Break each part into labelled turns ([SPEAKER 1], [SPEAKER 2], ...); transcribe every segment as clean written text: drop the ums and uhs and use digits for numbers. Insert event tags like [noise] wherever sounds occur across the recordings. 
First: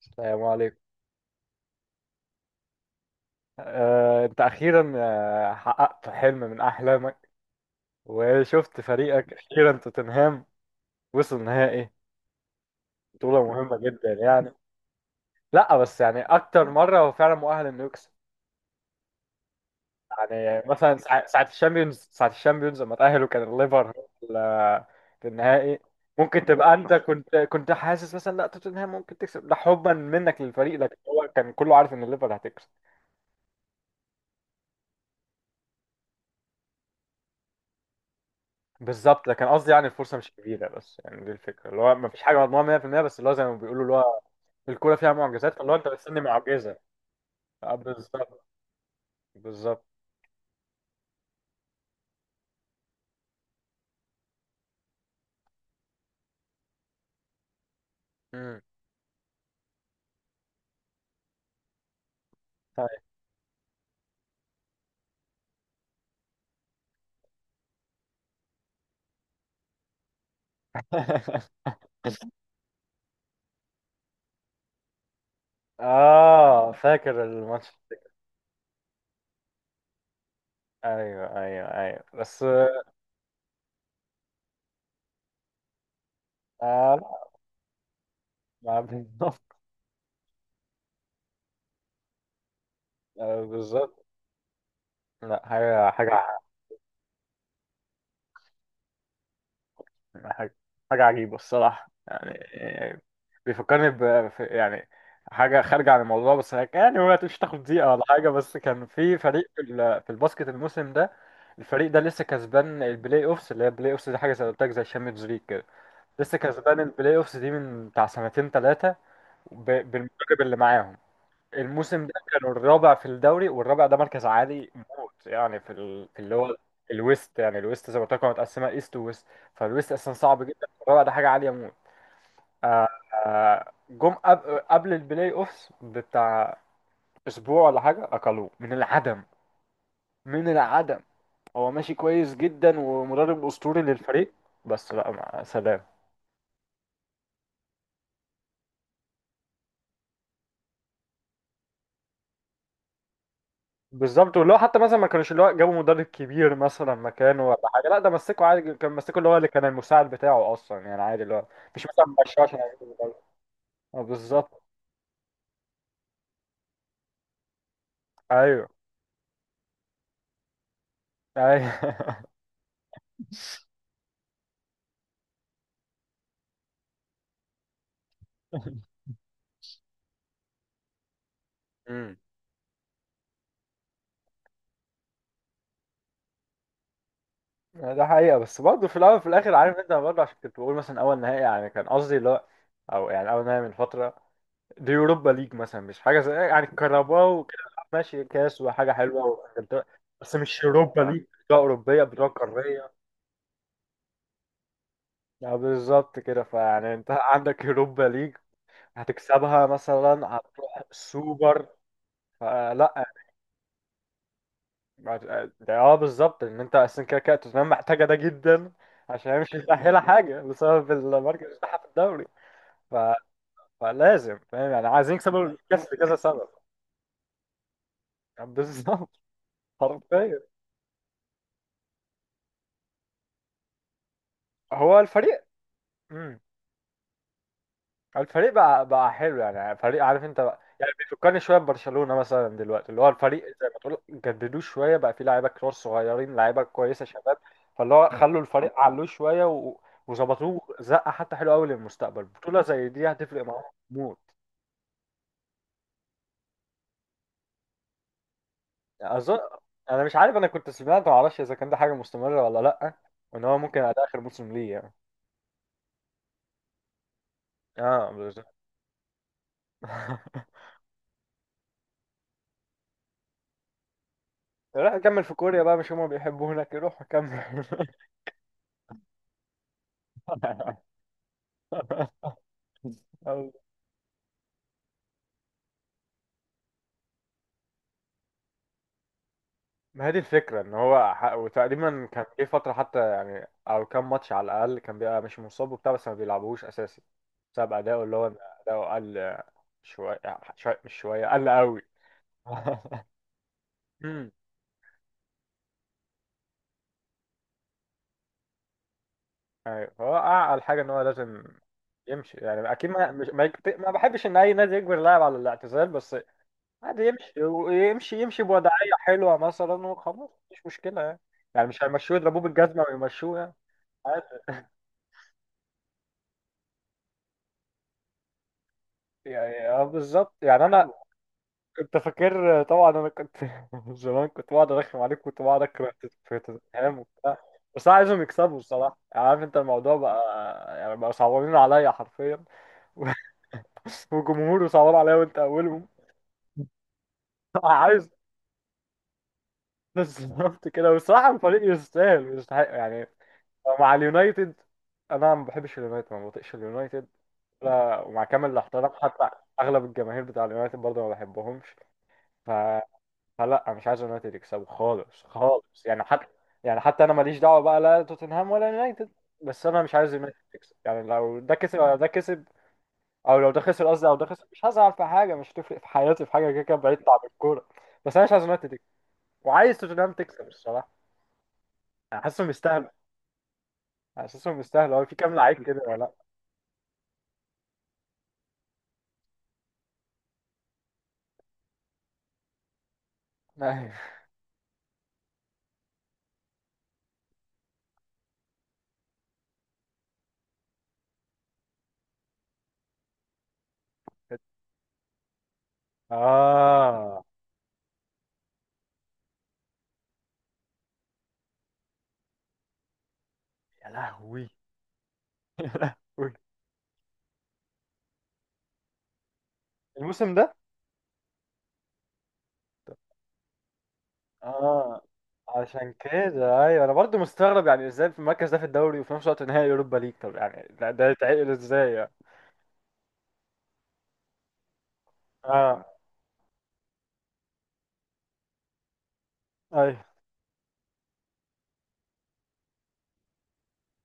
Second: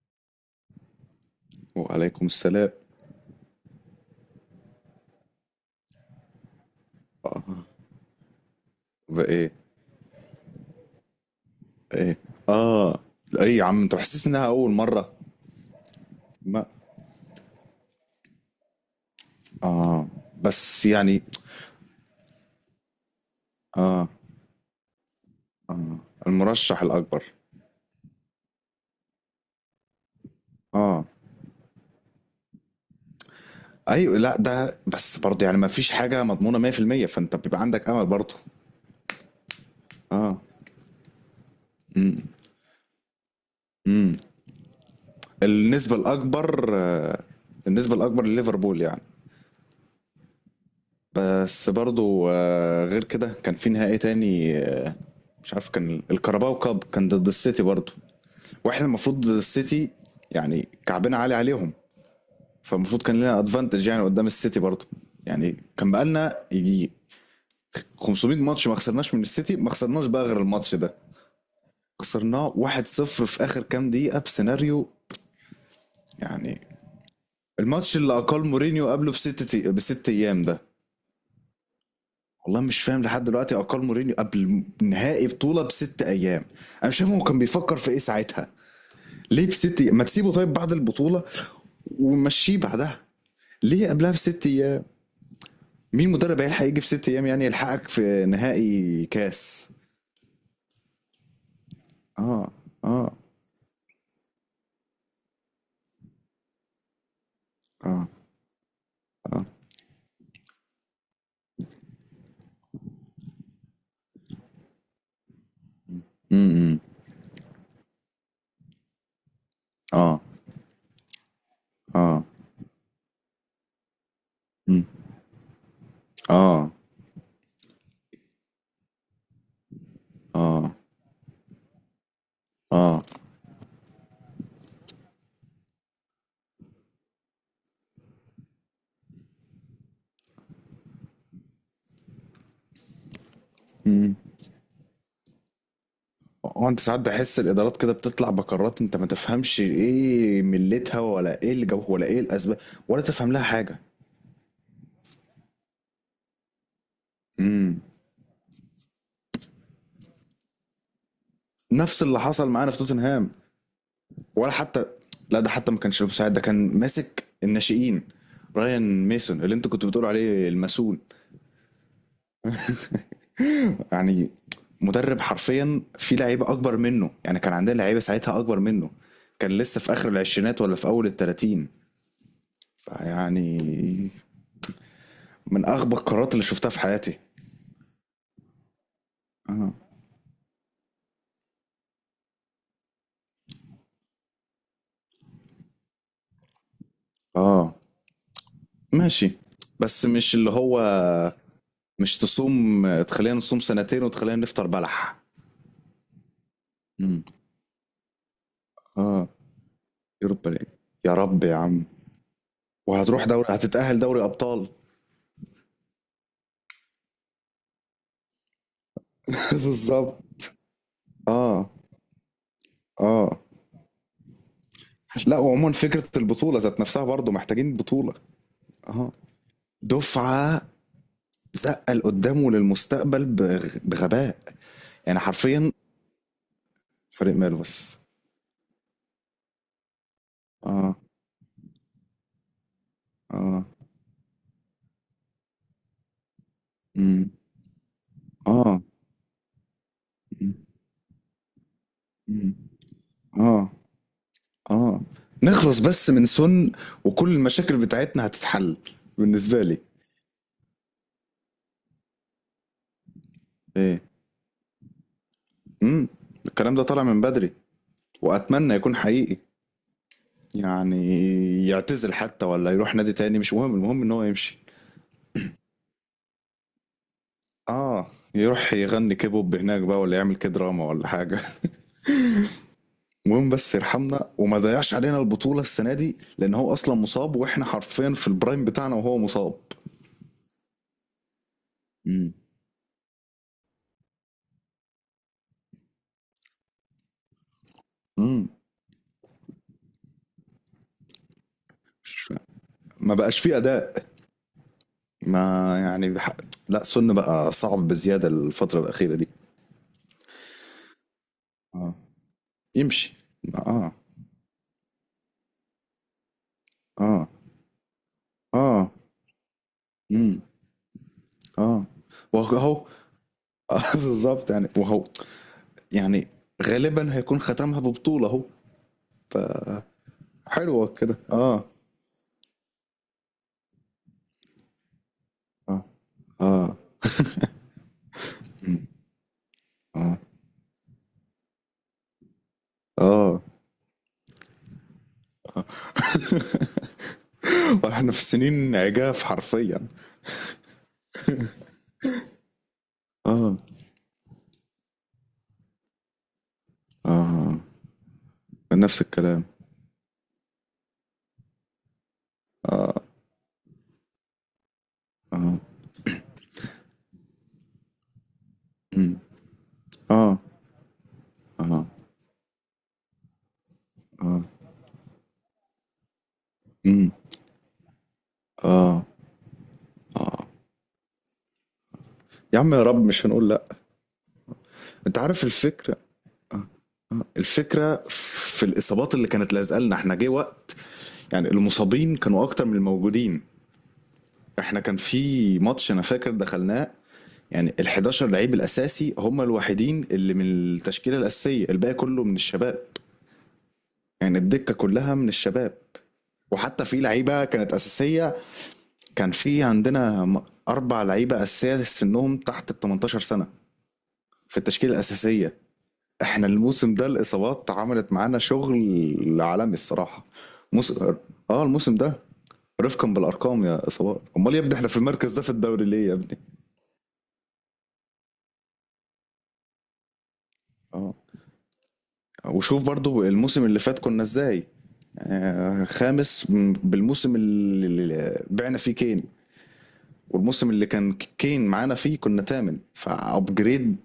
[SPEAKER 1] السلام عليكم.
[SPEAKER 2] وعليكم السلام.
[SPEAKER 1] انت اخيرا حققت حلم من احلامك وشفت فريقك
[SPEAKER 2] وايه؟
[SPEAKER 1] اخيرا توتنهام وصل نهائي،
[SPEAKER 2] ايه. اه.
[SPEAKER 1] بطولة
[SPEAKER 2] اي يا
[SPEAKER 1] مهمة
[SPEAKER 2] عم، انت
[SPEAKER 1] جدا
[SPEAKER 2] حاسس انها
[SPEAKER 1] يعني.
[SPEAKER 2] اول مره؟
[SPEAKER 1] لا بس يعني
[SPEAKER 2] ما
[SPEAKER 1] اكتر مرة هو فعلا مؤهل انه يكسب.
[SPEAKER 2] اه،
[SPEAKER 1] يعني
[SPEAKER 2] بس
[SPEAKER 1] مثلا
[SPEAKER 2] يعني
[SPEAKER 1] ساعة ساعة الشامبيونز لما تأهلوا كان الليفر هو
[SPEAKER 2] اه،
[SPEAKER 1] في النهائي. ممكن تبقى
[SPEAKER 2] المرشح
[SPEAKER 1] انت
[SPEAKER 2] الاكبر.
[SPEAKER 1] كنت حاسس مثلا لا توتنهام ممكن تكسب، ده حبا منك للفريق، لكن
[SPEAKER 2] اه،
[SPEAKER 1] هو كان كله عارف ان الليفر هتكسب.
[SPEAKER 2] ايوه. لا ده بس برضه يعني ما فيش حاجه مضمونه 100%، فانت بيبقى عندك امل برضه.
[SPEAKER 1] بالظبط، لكن قصدي يعني الفرصه مش
[SPEAKER 2] اه.
[SPEAKER 1] كبيره، بس يعني دي الفكره اللي هو ما فيش حاجه مضمونه 100%، بس اللي هو زي ما بيقولوا اللي
[SPEAKER 2] امم.
[SPEAKER 1] هو الكوره فيها معجزات، فاللي هو انت
[SPEAKER 2] النسبه
[SPEAKER 1] بتستني
[SPEAKER 2] الاكبر،
[SPEAKER 1] معجزه.
[SPEAKER 2] آه،. النسبه الاكبر
[SPEAKER 1] بالظبط.
[SPEAKER 2] لليفربول يعني.
[SPEAKER 1] بالظبط.
[SPEAKER 2] بس برضو آه، غير كده كان في نهائي تاني آه،. مش عارف، كان الكاراباو كاب كان ضد السيتي برضو.
[SPEAKER 1] امم.
[SPEAKER 2] واحنا المفروض ضد السيتي، يعني كعبنا عالي عليهم. فالمفروض
[SPEAKER 1] طيب.
[SPEAKER 2] كان لنا ادفانتج يعني قدام السيتي برضو. يعني كان بقالنا يجي 500 ماتش ما خسرناش من السيتي، ما خسرناش بقى غير الماتش ده.
[SPEAKER 1] [laughs]
[SPEAKER 2] خسرناه 1-0 في اخر كام دقيقة بسيناريو يعني.
[SPEAKER 1] اه، فاكر الماتش.
[SPEAKER 2] الماتش اللي اقل مورينيو قبله بست ايام ده.
[SPEAKER 1] ايوه ايوه ايوه بس.
[SPEAKER 2] والله مش فاهم لحد دلوقتي اقال مورينيو قبل نهائي بطوله بست ايام. انا مش فاهم هو
[SPEAKER 1] آه.
[SPEAKER 2] كان بيفكر في ايه ساعتها.
[SPEAKER 1] لا ما [laughs]
[SPEAKER 2] ليه
[SPEAKER 1] بالظبط.
[SPEAKER 2] بست أيام؟ ما تسيبه طيب بعد البطوله ومشيه بعدها. ليه
[SPEAKER 1] بالظبط.
[SPEAKER 2] قبلها بست ايام؟
[SPEAKER 1] لا حاجه
[SPEAKER 2] مين
[SPEAKER 1] حاجه
[SPEAKER 2] مدرب هيلحق يجي في ست ايام يعني يلحقك في نهائي كاس؟
[SPEAKER 1] حاجة حاجة عجيبة الصراحة يعني.
[SPEAKER 2] اه. اه.
[SPEAKER 1] بيفكرني يعني حاجة خارجة عن الموضوع، بس يعني ما تمشي تاخد دقيقة ولا
[SPEAKER 2] اه.
[SPEAKER 1] حاجة. بس كان في
[SPEAKER 2] اه.
[SPEAKER 1] فريق في في الباسكت الموسم ده. الفريق ده لسه كسبان البلاي اوفس، اللي هي البلاي اوفس دي حاجة زي ما قلت لك زي الشامبيونز ليج كده. لسه كسبان
[SPEAKER 2] امم.
[SPEAKER 1] البلاي اوفس دي من بتاع سنتين ثلاثة
[SPEAKER 2] اه.
[SPEAKER 1] بالمدرب اللي معاهم. الموسم ده
[SPEAKER 2] اه.
[SPEAKER 1] كانوا الرابع في الدوري، والرابع ده مركز عالي
[SPEAKER 2] امم.
[SPEAKER 1] موت يعني في ال... في اللي هو
[SPEAKER 2] اه.
[SPEAKER 1] الويست. يعني الويست زي ما قلت لكم متقسمه ايست وويست، فالويست اصلا صعب جدا،
[SPEAKER 2] اه.
[SPEAKER 1] الرابع ده حاجه عاليه موت. آه... جم قبل البلاي اوفس بتاع اسبوع ولا حاجه، اكلوه من العدم، من العدم. هو ماشي كويس جدا ومدرب اسطوري
[SPEAKER 2] اه.
[SPEAKER 1] للفريق، بس لا، مع سلام.
[SPEAKER 2] هو انت ساعات بحس الادارات كده بتطلع بقرارات انت ما تفهمش ايه ملتها، ولا ايه اللي جابه، ولا ايه الاسباب، ولا تفهم لها حاجه.
[SPEAKER 1] بالظبط، واللي هو حتى مثلا ما كانوش اللي هو جابوا مدرب كبير مثلا مكانه ولا
[SPEAKER 2] امم.
[SPEAKER 1] حاجه، لا ده مسكه عادي، كان مسكه اللي هو اللي كان المساعد بتاعه اصلا يعني عادي، اللي هو مش
[SPEAKER 2] نفس
[SPEAKER 1] مثلا
[SPEAKER 2] اللي
[SPEAKER 1] مشاه
[SPEAKER 2] حصل
[SPEAKER 1] عشان
[SPEAKER 2] معانا في
[SPEAKER 1] يجيب مدرب.
[SPEAKER 2] توتنهام.
[SPEAKER 1] اه
[SPEAKER 2] ولا
[SPEAKER 1] بالظبط.
[SPEAKER 2] حتى، لا ده حتى ما كانش مساعد، ده كان ماسك الناشئين.
[SPEAKER 1] ايوه
[SPEAKER 2] رايان ميسون اللي انت كنت بتقول عليه المسؤول
[SPEAKER 1] ايوه.
[SPEAKER 2] يعني، مدرب حرفيا في لعيبه اكبر منه. يعني كان عندنا لعيبه ساعتها اكبر منه،
[SPEAKER 1] [laughs]
[SPEAKER 2] كان لسه في اخر العشرينات ولا في اول التلاتين.
[SPEAKER 1] امم.
[SPEAKER 2] فيعني من اغبى القرارات اللي شفتها في حياتي.
[SPEAKER 1] ده حقيقه، بس برضه في الاول وفي الاخر،
[SPEAKER 2] آه.
[SPEAKER 1] عارف انت برضه عشان كنت بقول مثلا اول نهائي، يعني كان قصدي اللي هو او يعني اول نهائي من فتره، دي يوروبا ليج مثلا مش حاجه زي يعني كهرباء وكده،
[SPEAKER 2] اه.
[SPEAKER 1] ماشي كاس وحاجه حلوه
[SPEAKER 2] ماشي.
[SPEAKER 1] وإنجلترا،
[SPEAKER 2] بس مش
[SPEAKER 1] بس
[SPEAKER 2] اللي
[SPEAKER 1] مش
[SPEAKER 2] هو،
[SPEAKER 1] يوروبا ليج بطوله اوروبيه
[SPEAKER 2] مش
[SPEAKER 1] بطوله
[SPEAKER 2] تصوم.
[SPEAKER 1] قاريه.
[SPEAKER 2] تخلينا نصوم سنتين وتخلينا نفطر بلح.
[SPEAKER 1] اه بالظبط كده، فيعني انت
[SPEAKER 2] امم.
[SPEAKER 1] عندك يوروبا ليج
[SPEAKER 2] اه.
[SPEAKER 1] هتكسبها مثلا
[SPEAKER 2] يوروبا ليج.
[SPEAKER 1] هتروح
[SPEAKER 2] يا رب يا
[SPEAKER 1] السوبر.
[SPEAKER 2] عم.
[SPEAKER 1] فلا،
[SPEAKER 2] وهتروح دوري، هتتأهل دوري أبطال.
[SPEAKER 1] ده اه بالظبط ان انت اصلا كده كده توتنهام محتاجه ده جدا عشان هي مش
[SPEAKER 2] [laughs]
[SPEAKER 1] متاهله
[SPEAKER 2] بالظبط.
[SPEAKER 1] حاجه بسبب المركز
[SPEAKER 2] اه.
[SPEAKER 1] بتاعها في الدوري. ف...
[SPEAKER 2] اه.
[SPEAKER 1] فلازم فاهم يعني عايزين
[SPEAKER 2] لا،
[SPEAKER 1] يكسبوا
[SPEAKER 2] وعموما
[SPEAKER 1] الكاس
[SPEAKER 2] فكرة
[SPEAKER 1] لكذا سبب.
[SPEAKER 2] البطولة ذات نفسها برضو محتاجين بطولة. اه.
[SPEAKER 1] بالظبط. حرفيا.
[SPEAKER 2] دفعة، زقل قدامه للمستقبل بغباء.
[SPEAKER 1] هو
[SPEAKER 2] يعني
[SPEAKER 1] الفريق،
[SPEAKER 2] حرفيا فريق ماله بس.
[SPEAKER 1] الفريق بقى حلو، يعني فريق عارف انت بقى يعني
[SPEAKER 2] اه.
[SPEAKER 1] بيفكرني شويه ببرشلونه مثلا دلوقتي، اللي هو الفريق
[SPEAKER 2] اه.
[SPEAKER 1] زي ما تقول جددوه شويه، بقى فيه لعيبه كتير صغيرين، لعيبه كويسه
[SPEAKER 2] امم.
[SPEAKER 1] شباب. فاللي هو خلوا الفريق
[SPEAKER 2] اه.
[SPEAKER 1] علوه شويه و...
[SPEAKER 2] امم.
[SPEAKER 1] وظبطوه، زقه حتى حلوه قوي للمستقبل.
[SPEAKER 2] امم.
[SPEAKER 1] بطوله زي دي هتفرق معاهم
[SPEAKER 2] آه.
[SPEAKER 1] موت.
[SPEAKER 2] اه. نخلص بس من سن وكل المشاكل بتاعتنا هتتحل.
[SPEAKER 1] اظن.
[SPEAKER 2] بالنسبة لي.
[SPEAKER 1] انا مش عارف، انا كنت سمعت، ما اعرفش اذا كان ده حاجه مستمره ولا لا، وان هو ممكن على
[SPEAKER 2] ايه.
[SPEAKER 1] اخر موسم ليه يعني.
[SPEAKER 2] امم. الكلام ده طالع من بدري،
[SPEAKER 1] اه بالظبط.
[SPEAKER 2] واتمنى يكون حقيقي.
[SPEAKER 1] [laughs]
[SPEAKER 2] يعني يعتزل حتى ولا يروح نادي تاني مش مهم، المهم ان هو يمشي.
[SPEAKER 1] روح كمل في كوريا بقى، مش هما بيحبوا هناك، روح كمل.
[SPEAKER 2] اه. يروح يغني كيبوب هناك بقى، ولا يعمل كده دراما ولا حاجة. [laughs] المهم
[SPEAKER 1] [laughs]
[SPEAKER 2] بس يرحمنا وما ضيعش علينا البطولة السنة دي، لان هو اصلا مصاب واحنا حرفيا في البرايم بتاعنا وهو مصاب.
[SPEAKER 1] ما هي دي الفكرة، ان هو وتقريبا كان
[SPEAKER 2] امم.
[SPEAKER 1] جه فترة حتى يعني، او كام ماتش على الاقل كان بيبقى مش مصاب وبتاع، بس ما بيلعبوهوش اساسي بسبب اداؤه، اللي هو إن
[SPEAKER 2] امم.
[SPEAKER 1] اداؤه قل شوية، مش شوية، قل قوي. [laughs]
[SPEAKER 2] ما بقاش فيه اداء.
[SPEAKER 1] امم.
[SPEAKER 2] ما يعني لا، سن بقى صعب بزيادة الفترة الأخيرة دي.
[SPEAKER 1] ايوه، هو اعقل حاجة ان هو لازم
[SPEAKER 2] اه.
[SPEAKER 1] يمشي، يعني اكيد ما
[SPEAKER 2] يمشي.
[SPEAKER 1] مش ما, يكت... ما
[SPEAKER 2] اه.
[SPEAKER 1] بحبش ان اي نادي يجبر لاعب على الاعتزال، بس عادي
[SPEAKER 2] اه.
[SPEAKER 1] يمشي، ويمشي
[SPEAKER 2] اه.
[SPEAKER 1] بوضعية حلوة مثلا وخلاص
[SPEAKER 2] امم.
[SPEAKER 1] مش مشكلة يعني. يعني مش
[SPEAKER 2] اه.
[SPEAKER 1] هيمشوه يضربوه
[SPEAKER 2] وهو،
[SPEAKER 1] بالجزمة ويمشوه يعني.
[SPEAKER 2] آه، [laughs]
[SPEAKER 1] عادي.
[SPEAKER 2] بالظبط يعني. وهو يعني غالبا هيكون ختمها ببطولة اهو.
[SPEAKER 1] يعني اه بالظبط يعني،
[SPEAKER 2] حلوة
[SPEAKER 1] انا
[SPEAKER 2] كده. اه.
[SPEAKER 1] انت فاكر طبعا، انا كنت [laughs] زمان كنت بقعد ارخم عليك، كنت بقعد
[SPEAKER 2] اه.
[SPEAKER 1] اكره في
[SPEAKER 2] اه.
[SPEAKER 1] توتنهام وبتاع، بس انا عايزهم يكسبوا الصراحه، يعني عارف انت الموضوع
[SPEAKER 2] اه.
[SPEAKER 1] بقى يعني بقى صعبانين عليا حرفيا.
[SPEAKER 2] اه.
[SPEAKER 1] [laughs] وجمهوري صعبان عليا وانت اولهم. [laughs] عايز.
[SPEAKER 2] واحنا في سنين عجاف حرفيا.
[SPEAKER 1] بالظبط كده، والصراحه الفريق يستاهل ويستحق يعني،
[SPEAKER 2] اه.
[SPEAKER 1] مع اليونايتد. انا ما بحبش اليونايتد، ما بطيقش اليونايتد،
[SPEAKER 2] اه.
[SPEAKER 1] لا، ومع كامل
[SPEAKER 2] آه.
[SPEAKER 1] الاحترام
[SPEAKER 2] نفس
[SPEAKER 1] حتى
[SPEAKER 2] الكلام.
[SPEAKER 1] اغلب الجماهير بتاع اليونايتد برضه ما بحبهمش. ف
[SPEAKER 2] اه.
[SPEAKER 1] لا مش عايز يونايتد يكسبوا خالص
[SPEAKER 2] اه.
[SPEAKER 1] خالص يعني. حتى يعني حتى انا ماليش دعوه بقى لا توتنهام ولا يونايتد،
[SPEAKER 2] امم.
[SPEAKER 1] بس انا مش عايز يونايتد
[SPEAKER 2] اه.
[SPEAKER 1] تكسب. يعني لو ده كسب
[SPEAKER 2] اه.
[SPEAKER 1] او ده كسب، او لو ده خسر قصدي او ده
[SPEAKER 2] اه.
[SPEAKER 1] خسر، مش هزعل في حاجه، مش هتفرق في حياتي في حاجه كده كده، بعيد
[SPEAKER 2] امم.
[SPEAKER 1] عن الكوره. بس انا مش عايز يونايتد تكسب،
[SPEAKER 2] اه.
[SPEAKER 1] وعايز توتنهام
[SPEAKER 2] اه.
[SPEAKER 1] تكسب الصراحه. انا حاسسهم
[SPEAKER 2] يا عم يا
[SPEAKER 1] يستاهلوا.
[SPEAKER 2] رب، مش هنقول لا.
[SPEAKER 1] حاسسهم يستاهلوا. هو في
[SPEAKER 2] انت
[SPEAKER 1] كام
[SPEAKER 2] عارف
[SPEAKER 1] لعيب كده
[SPEAKER 2] الفكره،
[SPEAKER 1] ولا
[SPEAKER 2] الفكره في الاصابات اللي كانت لازقه لنا. احنا جه وقت يعني المصابين كانوا اكتر من الموجودين.
[SPEAKER 1] لا.
[SPEAKER 2] احنا كان في ماتش انا فاكر دخلناه، يعني ال 11 لعيب الاساسي هم الوحيدين اللي من التشكيله الاساسيه، الباقي كله من الشباب. يعني
[SPEAKER 1] [laughs]
[SPEAKER 2] الدكه كلها من الشباب. وحتى في
[SPEAKER 1] اه.
[SPEAKER 2] لعيبه كانت اساسيه، كان في عندنا اربع لعيبه اساسيه سنهم تحت ال 18 سنه
[SPEAKER 1] يا لهوي.
[SPEAKER 2] في التشكيله الاساسيه.
[SPEAKER 1] [laughs] يا لهوي.
[SPEAKER 2] احنا الموسم ده الاصابات عملت معانا شغل عالمي الصراحه.
[SPEAKER 1] الموسم ده.
[SPEAKER 2] موسم، اه الموسم ده. رفقا بالارقام يا اصابات، امال يا ابني احنا في
[SPEAKER 1] اه
[SPEAKER 2] المركز ده في الدوري
[SPEAKER 1] عشان
[SPEAKER 2] ليه يا ابني؟
[SPEAKER 1] كده ايوه انا برضو مستغرب، يعني ازاي في المركز ده في الدوري وفي نفس الوقت نهائي اوروبا ليج، طب يعني ده ده
[SPEAKER 2] اه.
[SPEAKER 1] يتعقل ازاي يعني.
[SPEAKER 2] وشوف برضو الموسم اللي فات كنا ازاي. آه،
[SPEAKER 1] اه.
[SPEAKER 2] خامس بالموسم اللي اللي بعنا فيه كين.
[SPEAKER 1] ايوه.
[SPEAKER 2] والموسم اللي كان كين معانا فيه كنا تامن فابجريد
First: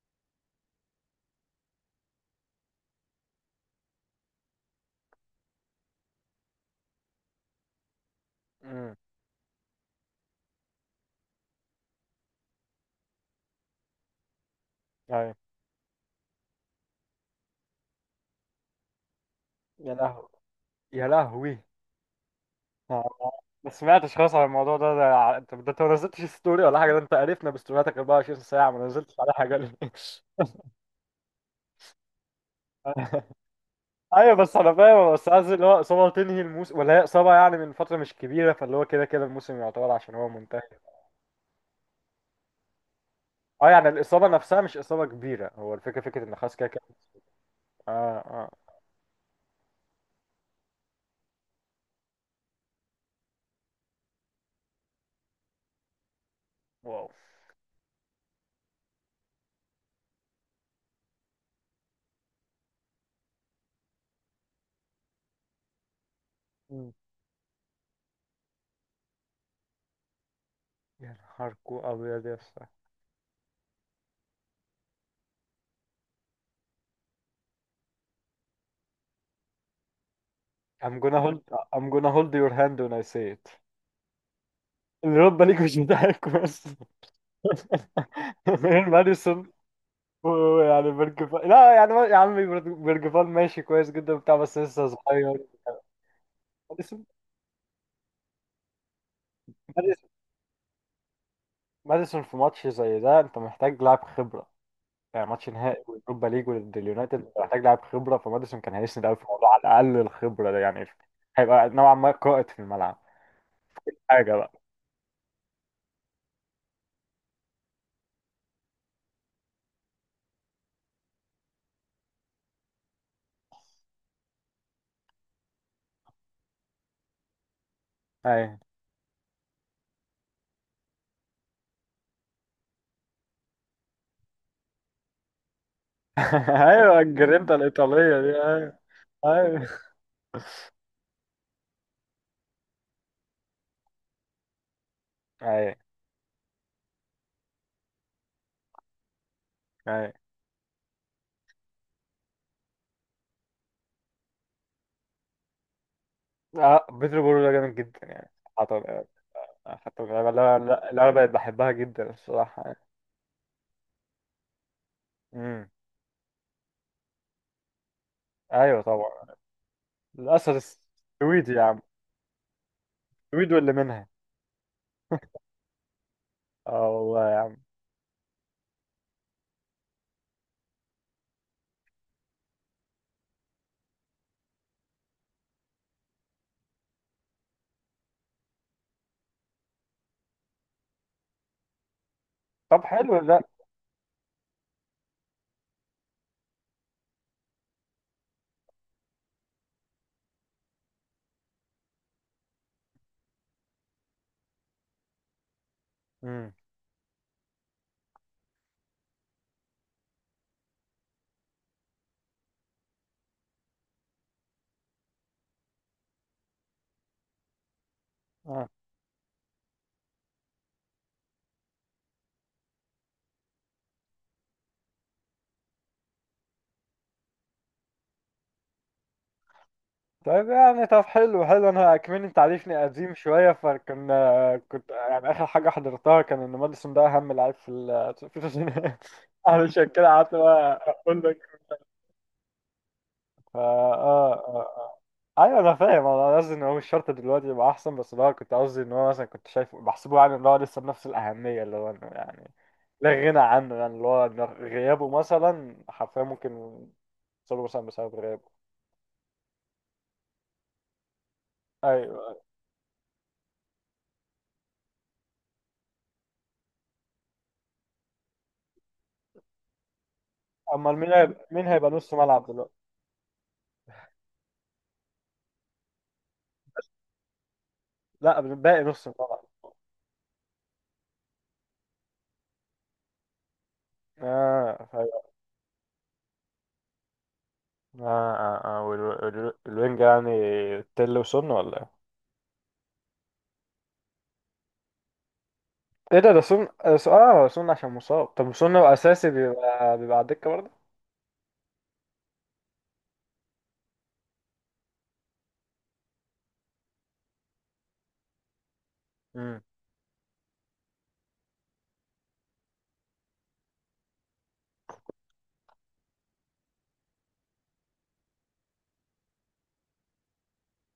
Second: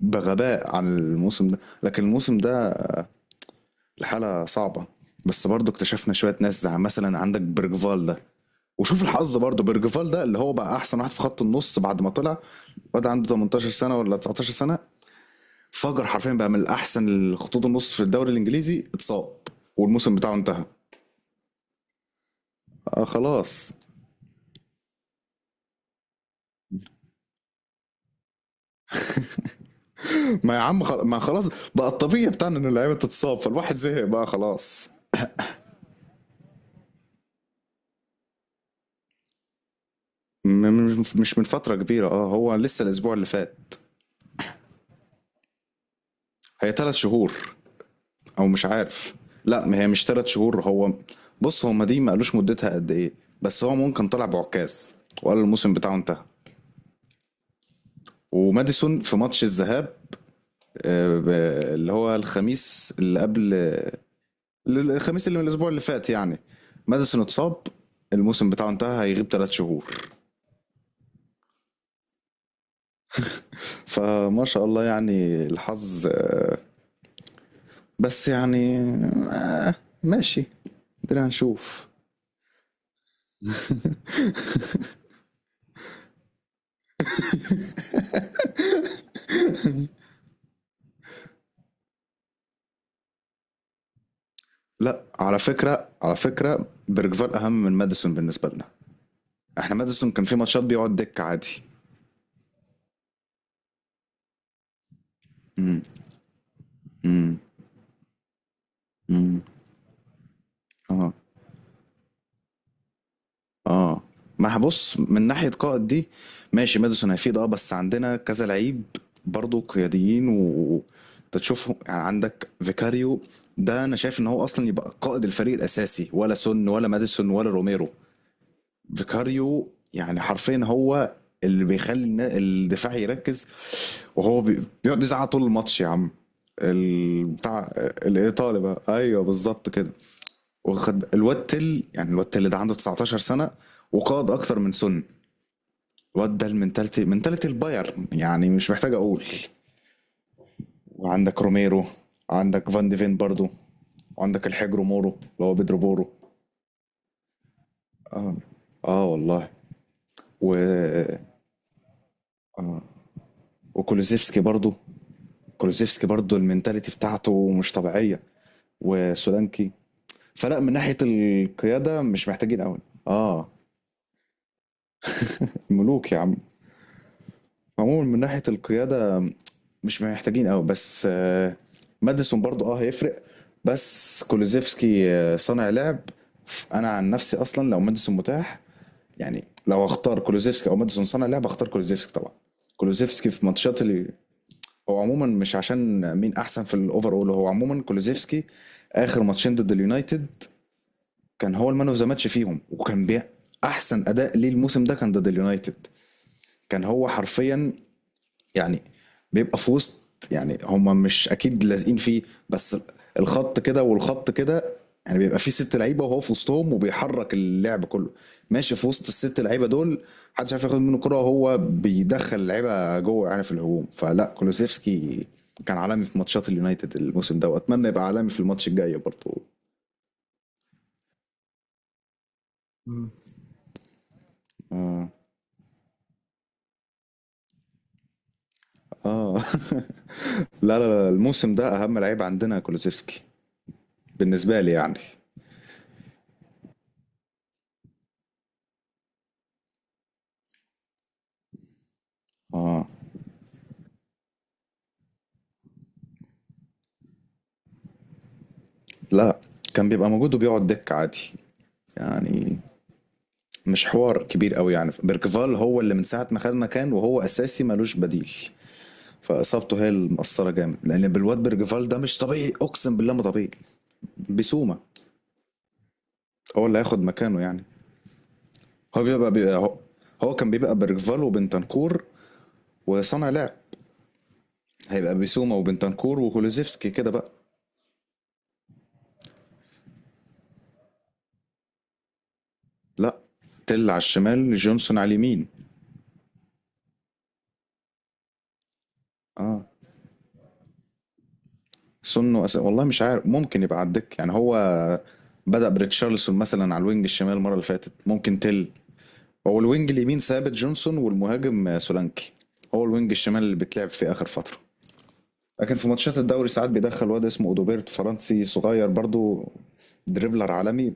[SPEAKER 2] بغباء عن الموسم ده، لكن الموسم ده الحاله صعبه. بس برضو اكتشفنا شويه ناس، زي مثلا عندك برجفال ده.
[SPEAKER 1] امم.
[SPEAKER 2] وشوف الحظ برضه، بيرجفال ده اللي هو بقى احسن واحد في خط النص بعد ما طلع. واد عنده 18 سنه ولا 19 سنه،
[SPEAKER 1] ايوه.
[SPEAKER 2] فجر حرفيا بقى من احسن خطوط النص في الدوري الانجليزي. اتصاب
[SPEAKER 1] يا
[SPEAKER 2] والموسم
[SPEAKER 1] لهوي.
[SPEAKER 2] بتاعه انتهى.
[SPEAKER 1] يا لهوي. آه.
[SPEAKER 2] آه
[SPEAKER 1] آه. ما
[SPEAKER 2] خلاص.
[SPEAKER 1] سمعتش خالص عن الموضوع ده، انت ده انت ما نزلتش ستوري ولا حاجه، ده انت قرفنا بستورياتك 24 ساعه، ما نزلتش على حاجه ليه؟
[SPEAKER 2] ما يا عم ما خلاص، بقى الطبيعي بتاعنا ان اللعيبه
[SPEAKER 1] [laughs]
[SPEAKER 2] تتصاب فالواحد زهق بقى
[SPEAKER 1] ايوه بس انا
[SPEAKER 2] خلاص.
[SPEAKER 1] فاهم، بس قصدي اللي هو اصابه تنهي الموسم، ولا هي اصابه يعني من فتره مش كبيره، فاللي هو كده كده الموسم يعتبر عشان هو منتهي.
[SPEAKER 2] مش من فتره كبيره، اه هو لسه الاسبوع اللي
[SPEAKER 1] اه
[SPEAKER 2] فات.
[SPEAKER 1] يعني الإصابة نفسها مش إصابة كبيرة، هو الفكرة فكرة إن خلاص كده
[SPEAKER 2] هي
[SPEAKER 1] كده.
[SPEAKER 2] ثلاث شهور
[SPEAKER 1] اه.
[SPEAKER 2] او
[SPEAKER 1] اه.
[SPEAKER 2] مش عارف. لا، ما هي مش ثلاث شهور هو، بص هما دي ما قالوش مدتها قد ايه، بس هو ممكن طلع بعكاز وقال الموسم بتاعه انتهى.
[SPEAKER 1] واو.
[SPEAKER 2] وماديسون في ماتش الذهاب، آه، ب- اللي هو الخميس اللي قبل، الخميس اللي من الاسبوع اللي فات يعني.
[SPEAKER 1] مم.
[SPEAKER 2] ماديسون اتصاب، الموسم بتاعه انتهى، هيغيب ثلاث شهور.
[SPEAKER 1] يا نهاركو أبيض يا اسطى.
[SPEAKER 2] فما شاء الله يعني الحظ آه،. بس يعني آه،. ماشي.
[SPEAKER 1] I'm gonna
[SPEAKER 2] ادينا
[SPEAKER 1] hold I'm
[SPEAKER 2] هنشوف.
[SPEAKER 1] gonna hold your hand when I say it. الرد ليك مش بتاعك بس. [laughs] غير ماديسون. ويعني بيرج فال، لا يعني يا عمي بيرج فال ماشي كويس جدا وبتاع، بس لسه
[SPEAKER 2] لا
[SPEAKER 1] صغير.
[SPEAKER 2] على فكرة، على فكرة
[SPEAKER 1] ماديسون.
[SPEAKER 2] بيرجفال أهم من ماديسون بالنسبة لنا. احنا
[SPEAKER 1] ماديسون.
[SPEAKER 2] ماديسون كان في ماتشات بيقعد دك عادي.
[SPEAKER 1] ماديسون في ماتش زي ده انت محتاج لاعب خبرة، يعني ماتش
[SPEAKER 2] امم.
[SPEAKER 1] نهائي اوروبا ليج ضد اليونايتد
[SPEAKER 2] امم.
[SPEAKER 1] محتاج لاعب خبره، فماديسون كان هيسند قوي في
[SPEAKER 2] امم.
[SPEAKER 1] الموضوع على الاقل الخبره ده يعني.
[SPEAKER 2] اه.
[SPEAKER 1] هيبقى نوعا ما قائد في الملعب،
[SPEAKER 2] اه.
[SPEAKER 1] حاجه
[SPEAKER 2] ما
[SPEAKER 1] بقى.
[SPEAKER 2] هبص من ناحية قائد دي، ماشي ماديسون هيفيد اه، بس عندنا كذا لعيب برضه قياديين، و أنت تشوفهم. يعني عندك فيكاريو، ده انا شايف ان هو اصلا يبقى قائد الفريق الاساسي، ولا سون ولا ماديسون ولا روميرو.
[SPEAKER 1] ايوه.
[SPEAKER 2] فيكاريو يعني حرفيا هو اللي بيخلي الدفاع يركز، وهو بيقعد يزعق طول الماتش يا عم.
[SPEAKER 1] [laughs] ايوه
[SPEAKER 2] ال-
[SPEAKER 1] الجرينتا
[SPEAKER 2] بتاع.
[SPEAKER 1] الايطاليه دي.
[SPEAKER 2] الايطالي
[SPEAKER 1] ايوه.
[SPEAKER 2] بقى، ايوه
[SPEAKER 1] ايوه
[SPEAKER 2] بالظبط كده. وخد الواد تل، يعني الواد تل ده عنده 19 سنه وقاد اكتر من سن.
[SPEAKER 1] ايوه
[SPEAKER 2] الواد ده المنتاليتي، منتاليتي البايرن يعني مش محتاج اقول.
[SPEAKER 1] ايوه.
[SPEAKER 2] وعندك روميرو، عندك فان ديفين برضو، وعندك الحجر مورو اللي هو بيدرو بورو.
[SPEAKER 1] اه بيترو بورو ده جامد جدا يعني.
[SPEAKER 2] اه.
[SPEAKER 1] حتى
[SPEAKER 2] اه والله.
[SPEAKER 1] حتى اللعبه اللي
[SPEAKER 2] و...
[SPEAKER 1] انا اللي أنا بقيت بحبها جدا الصراحه يعني.
[SPEAKER 2] وكولوزيفسكي برضو.
[SPEAKER 1] امم.
[SPEAKER 2] كولوزيفسكي برضو المنتاليتي بتاعته مش طبيعيه.
[SPEAKER 1] ايوه طبعا.
[SPEAKER 2] وسولانكي.
[SPEAKER 1] الاسد
[SPEAKER 2] فلا من ناحية
[SPEAKER 1] السويدي يا عم.
[SPEAKER 2] القيادة مش محتاجين قوي. اه.
[SPEAKER 1] السويد واللي منها.
[SPEAKER 2] ملوك يا عم.
[SPEAKER 1] اه والله يا عم.
[SPEAKER 2] عموما من ناحية القيادة مش محتاجين قوي، بس آه ماديسون برضو اه هيفرق. بس كولوزيفسكي آه، صانع لعب. انا عن نفسي اصلا لو ماديسون متاح، يعني لو اختار كولوزيفسكي او ماديسون صانع لعب اختار كولوزيفسكي طبعا.
[SPEAKER 1] طب حلو
[SPEAKER 2] كولوزيفسكي
[SPEAKER 1] ده.
[SPEAKER 2] في ماتشات اللي هو، عموما مش عشان مين احسن في الاوفر اول، هو عموما كولوزيفسكي. اخر ماتشين ضد اليونايتد كان هو المان اوف ذا ماتش فيهم، وكان احسن اداء ليه الموسم ده كان ضد اليونايتد.
[SPEAKER 1] امم.
[SPEAKER 2] كان هو حرفيا يعني بيبقى في وسط، يعني هما مش اكيد لازقين فيه، بس الخط كده والخط كده، يعني بيبقى فيه ست لعيبه وهو في وسطهم وبيحرك اللعب كله. ماشي في وسط الست لعيبه دول محدش عارف ياخد منه كرة، وهو بيدخل اللعيبه جوه يعني في الهجوم. فلا كولوسيفسكي كان عالمي في ماتشات اليونايتد الموسم ده، واتمنى يبقى عالمي في الماتش الجاي برضه.
[SPEAKER 1] طيب يعني طب حلو حلو، انا كمان انت عارفني قديم شويه، فكان كنت
[SPEAKER 2] اه.
[SPEAKER 1] يعني اخر حاجه حضرتها كان ان ماديسون ده اهم لعيب في ال في التسعينات.
[SPEAKER 2] اه.
[SPEAKER 1] [laughs] علشان كده قعدت
[SPEAKER 2] [laughs] لا لا
[SPEAKER 1] بقى
[SPEAKER 2] لا
[SPEAKER 1] اقول لك.
[SPEAKER 2] الموسم ده اهم لعيب عندنا كولوسيفسكي
[SPEAKER 1] فا اه
[SPEAKER 2] بالنسبه لي يعني.
[SPEAKER 1] اه. اه ايوه انا فاهم، انا قصدي ان هو مش شرط دلوقتي يبقى احسن، بس اللي هو كنت قصدي ان هو مثلا كنت شايفه بحسبه يعني اللي هو لسه بنفس الاهميه، اللي هو انه يعني
[SPEAKER 2] اه.
[SPEAKER 1] لا غنى عنه، يعني اللي هو إن غيابه مثلا حرفيا ممكن يوصلوا مثلا بسبب غيابه.
[SPEAKER 2] لا كان بيبقى موجود وبيقعد دك عادي،
[SPEAKER 1] ايوه. أيوة.
[SPEAKER 2] يعني مش حوار كبير قوي. يعني بيركفال هو اللي من ساعه ما خد مكان وهو اساسي ملوش بديل، فاصابته هي اللي مأثره جامد،
[SPEAKER 1] امال
[SPEAKER 2] لان
[SPEAKER 1] مين
[SPEAKER 2] بالواد
[SPEAKER 1] هيبقى مين
[SPEAKER 2] بيركفال
[SPEAKER 1] هيبقى
[SPEAKER 2] ده
[SPEAKER 1] نص
[SPEAKER 2] مش
[SPEAKER 1] ملعب
[SPEAKER 2] طبيعي
[SPEAKER 1] دلوقتي.
[SPEAKER 2] اقسم بالله ما طبيعي. بسومه هو اللي هياخد مكانه يعني.
[SPEAKER 1] لا باقي
[SPEAKER 2] هو
[SPEAKER 1] نص
[SPEAKER 2] بيبقى,
[SPEAKER 1] طبعا.
[SPEAKER 2] بيبقى هو, هو كان بيبقى بيركفال وبنتنكور وصانع لعب.
[SPEAKER 1] اه.
[SPEAKER 2] هيبقى
[SPEAKER 1] أيوة.
[SPEAKER 2] بسومه وبنتنكور وكولوزيفسكي كده بقى.
[SPEAKER 1] اه اه اه والوينج يعني، تل وسن ولا ايه.
[SPEAKER 2] لا، تل على الشمال جونسون على اليمين.
[SPEAKER 1] ايه ده ده سن اه سن عشان مصاب، طب سن لو اساسي
[SPEAKER 2] اه،
[SPEAKER 1] بيبقى على الدكه برضه.
[SPEAKER 2] والله مش عارف ممكن يبقى على الدكة يعني. هو بدأ بريتشارلسون مثلا على الوينج الشمال المرة اللي فاتت، ممكن تل. هو
[SPEAKER 1] امم.
[SPEAKER 2] الوينج اليمين ثابت جونسون، والمهاجم آه، سولانكي. هو الوينج الشمال اللي بتلعب في آخر فترة، لكن في ماتشات الدوري ساعات بيدخل واد اسمه اودوبيرت، فرنسي صغير برضو، دريبلر عالمي.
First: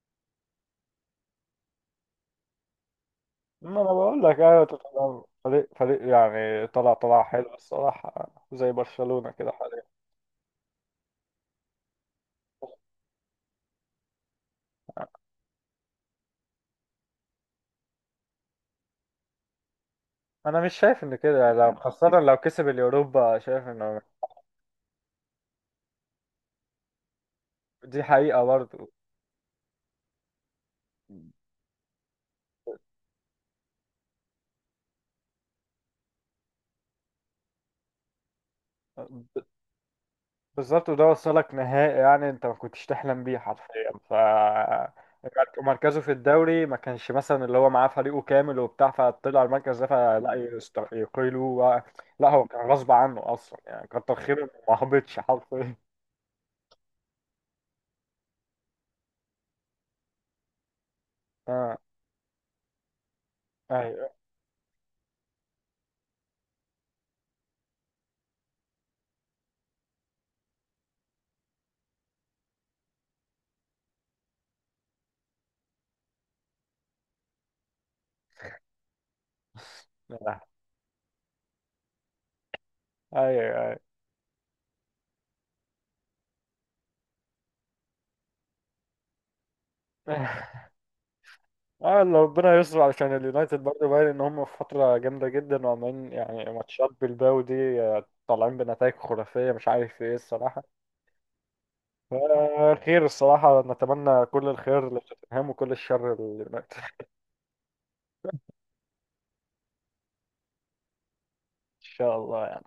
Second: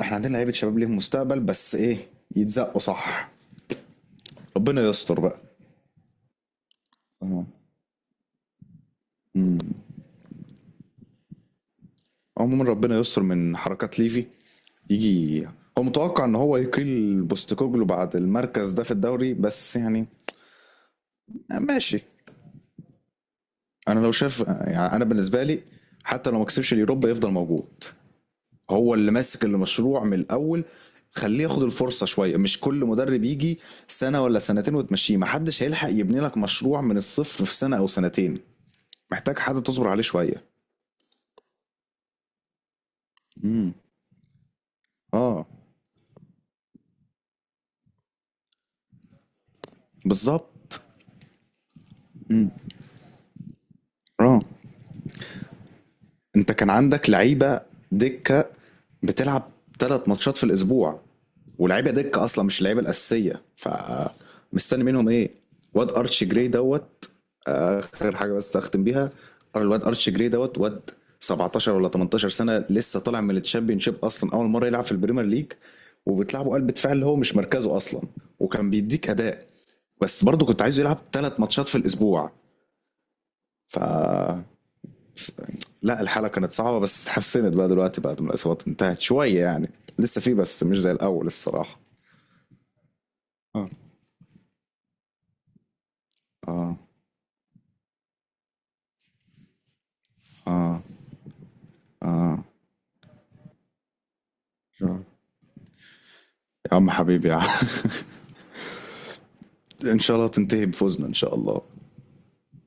[SPEAKER 2] احنا عندنا لعيبة شباب ليهم مستقبل بس ايه، يتزقوا صح.
[SPEAKER 1] ما انا بقول لك ايوه
[SPEAKER 2] ربنا يستر
[SPEAKER 1] طبعاً.
[SPEAKER 2] بقى.
[SPEAKER 1] فريق يعني طلع
[SPEAKER 2] آه.
[SPEAKER 1] حلو الصراحه زي برشلونه كده حاليا.
[SPEAKER 2] عموما ربنا يستر من حركات ليفي. يجي، هو متوقع ان هو يقيل بوستكوجلو بعد المركز ده في الدوري، بس يعني
[SPEAKER 1] انا مش شايف ان كده، لو
[SPEAKER 2] ماشي.
[SPEAKER 1] خاصه لو كسب اليوروبا شايف انه
[SPEAKER 2] انا لو شاف يعني، انا بالنسبه لي حتى لو ما كسبش اليوروبا يفضل موجود.
[SPEAKER 1] دي حقيقه
[SPEAKER 2] هو اللي ماسك المشروع من الاول،
[SPEAKER 1] برضه.
[SPEAKER 2] خليه ياخد الفرصه شويه. مش كل مدرب يجي سنه ولا سنتين وتمشيه. ما حدش هيلحق يبني لك مشروع من الصفر في سنه او سنتين، محتاج حد تصبر عليه شويه.
[SPEAKER 1] بالظبط، وده وصلك نهائي يعني انت ما كنتش تحلم بيه
[SPEAKER 2] امم.
[SPEAKER 1] حرفيا. ف
[SPEAKER 2] اه.
[SPEAKER 1] مركزه في الدوري ما كانش مثلا اللي هو معاه فريقه كامل وبتاع فطلع المركز ده، فلا
[SPEAKER 2] بالظبط.
[SPEAKER 1] يقيلوا. لا هو كان غصب عنه اصلا يعني كتر
[SPEAKER 2] اه.
[SPEAKER 1] خيره إنه ما هبطش حرفيا.
[SPEAKER 2] انت كان عندك لعيبه دكه بتلعب ثلاث ماتشات في الاسبوع،
[SPEAKER 1] اه.
[SPEAKER 2] ولعيبه دكه اصلا مش اللعيبه الاساسيه،
[SPEAKER 1] ايوه.
[SPEAKER 2] فمستني منهم ايه؟ واد ارتش جراي دوت، آه، اخر حاجه بس اختم بيها. الواد ارتش جراي دوت، واد 17 ولا 18 سنه، لسه طالع من التشامبيون شيب، اصلا اول مره يلعب في البريمير ليج، وبتلعبه قلب دفاع اللي هو مش مركزه اصلا. وكان بيديك اداء، بس
[SPEAKER 1] آه،
[SPEAKER 2] برضه كنت عايزه يلعب ثلاث ماتشات في الاسبوع.
[SPEAKER 1] ايوه
[SPEAKER 2] ف
[SPEAKER 1] ايوه.
[SPEAKER 2] بس- لا، الحالة كانت صعبة بس اتحسنت بقى دلوقتي بعد ما الإصابات انتهت شوية يعني. لسه في، بس
[SPEAKER 1] [laughs]
[SPEAKER 2] مش زي الأول الصراحة.
[SPEAKER 1] اه لو ربنا يستر، علشان اليونايتد
[SPEAKER 2] اه.
[SPEAKER 1] برضه باين ان هم في فتره جامده جدا، وعمالين يعني
[SPEAKER 2] اه.
[SPEAKER 1] ماتشات بالباو دي، طالعين بنتائج خرافيه مش عارف ايه الصراحه. خير الصراحة، نتمنى كل الخير
[SPEAKER 2] يا
[SPEAKER 1] لتوتنهام وكل الشر لليونايتد. [laughs] إن
[SPEAKER 2] عم حبيبي يا عم. [laughs] ان شاء الله تنتهي بفوزنا ان شاء الله.
[SPEAKER 1] شاء الله.